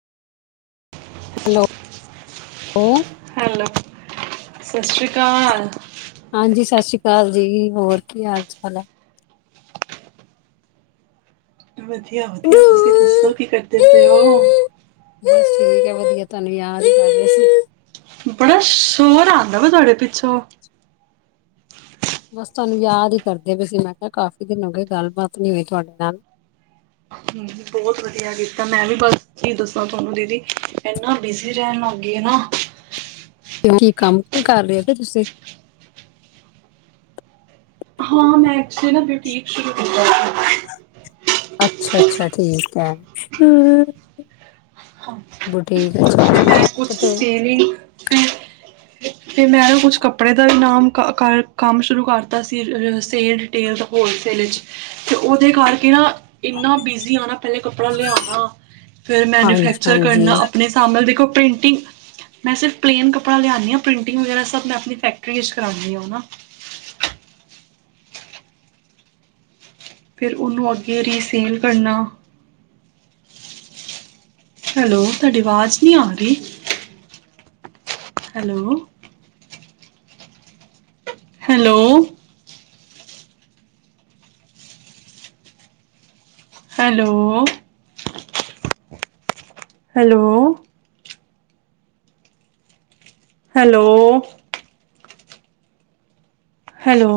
Hello, hello ਸਤਿ ਸ੍ਰੀ ਅਕਾਲ ਹਾਂਜੀ ਸਤਿ ਸ੍ਰੀ ਅਕਾਲ ਜੀ ਹੋਰ ਕੀ ਹਾਲ ਚਾਲ ਹੈ ਵਧੀ ਬਸ ਠੀਕ ਹੈ ਵਧੀਆ ਧੰਨੂੰ ਯਾਦ ਕਰਦੇ ਸੀ ਬੜਾ ਸ਼ੋਰ ਆਉਂਦਾ ਵਾ ਤੁਹਾਡੇ ਪਿ ਛੋਂ ਬਸ ਤੁਹਾਨੂੰ ਯਾਦ ਹੀ ਕਰਦੇ ਪਏ ਸੀ, ਮੈਂ ਕਿਹਾ ਕਾਫ਼ੀ ਦਿਨ ਹੋ ਗਏ ਗੱਲਬਾਤ ਨਹੀਂ ਹੋਈ ਤੁਹਾਡੇ ਨਾਲ। ਬਹੁਤ ਵਧੀਆ ਕੀਤਾ, ਮੈਂ ਵੀ ਬਸ ਕੀ ਦੱਸਾਂ ਤੁਹਾਨੂੰ ਦੀਦੀ, ਇਨਾ ਬਿਜ਼ੀ ਰਹਿਣ ਲੱਗ ਗਈ ਨਾ। ਕੋਈ ਕੰਮ ਕਰ ਰਹੇ ਹੋ ਕੀ ਤੁਸੀਂ? ਹਾਂ ਮੈਂ, ਐਕਚੁਲੀ ਨਾ ਬੁਟੀਕ ਸ਼ੁਰੂ ਕੀਤਾ ਸੀ। ਅੱਛਾ -ਅੱਛਾ ਠੀਕ ਹੈ, ਹੂੰ ਗੁੱਡ। ਠੀਕ ਆ ਫਿਰ ਮੈਂ ਜੀ, ਕੁਛ ਕਿਤੇ ਸੇਲਿੰਗ ਫਿਰ ਫਿਰ ਮੈਂ ਨਾ ਕੁਛ ਕੱਪੜੇ ਦਾ ਨਾਮ ਕਰ ਕੰਮ ਸ਼ੁਰੂ ਕਰਤਾ ਸੀ ਸੇਲ, ਰਿਟੇਲ, ਹੋਲਸੇਲ ਚ, ਉਹਦੇ ਕਰ ਕੇ ਨਾ ਇਨਾਂ ਬਿਜੀ ਹਾਂ। ਫਿਰ ਮੈਨੂਫੈਕਚਰ ਕਰਨਾ ਹਾਂਜੀ-ਹਾਂਜੀ। ਆਪਣੇ ਆਹ ਦੇਖੋ ਪ੍ਰਿੰਟਿੰਗ, ਮੈਂ ਸਿਰਫ ਪਲੇਨ ਕੱਪੜਾ ਲਿਆਂਉਂਦੀ ਆ, ਪ੍ਰਿੰਟਿੰਗ ਵਗੈਰਾ ਸਭ ਮੈਂ ਆਪਣੀ ਫੈਕਟਰੀ ਵਿੱਚ ਕਰਉਂਦੀ ਹਾਂ ਨਾ। ਫਿਰ ਉਹਨੂੰ ਅੱਗੇ ਰੀ ਸੇਲ ਕਰਨਾ। ਹੈਲੋ ਤੁਹਾਡੀ ਆਵਾਜ਼ ਨਹੀਂ ਆ ਰਹੀ hello- hello- hello- hello- hello- hello-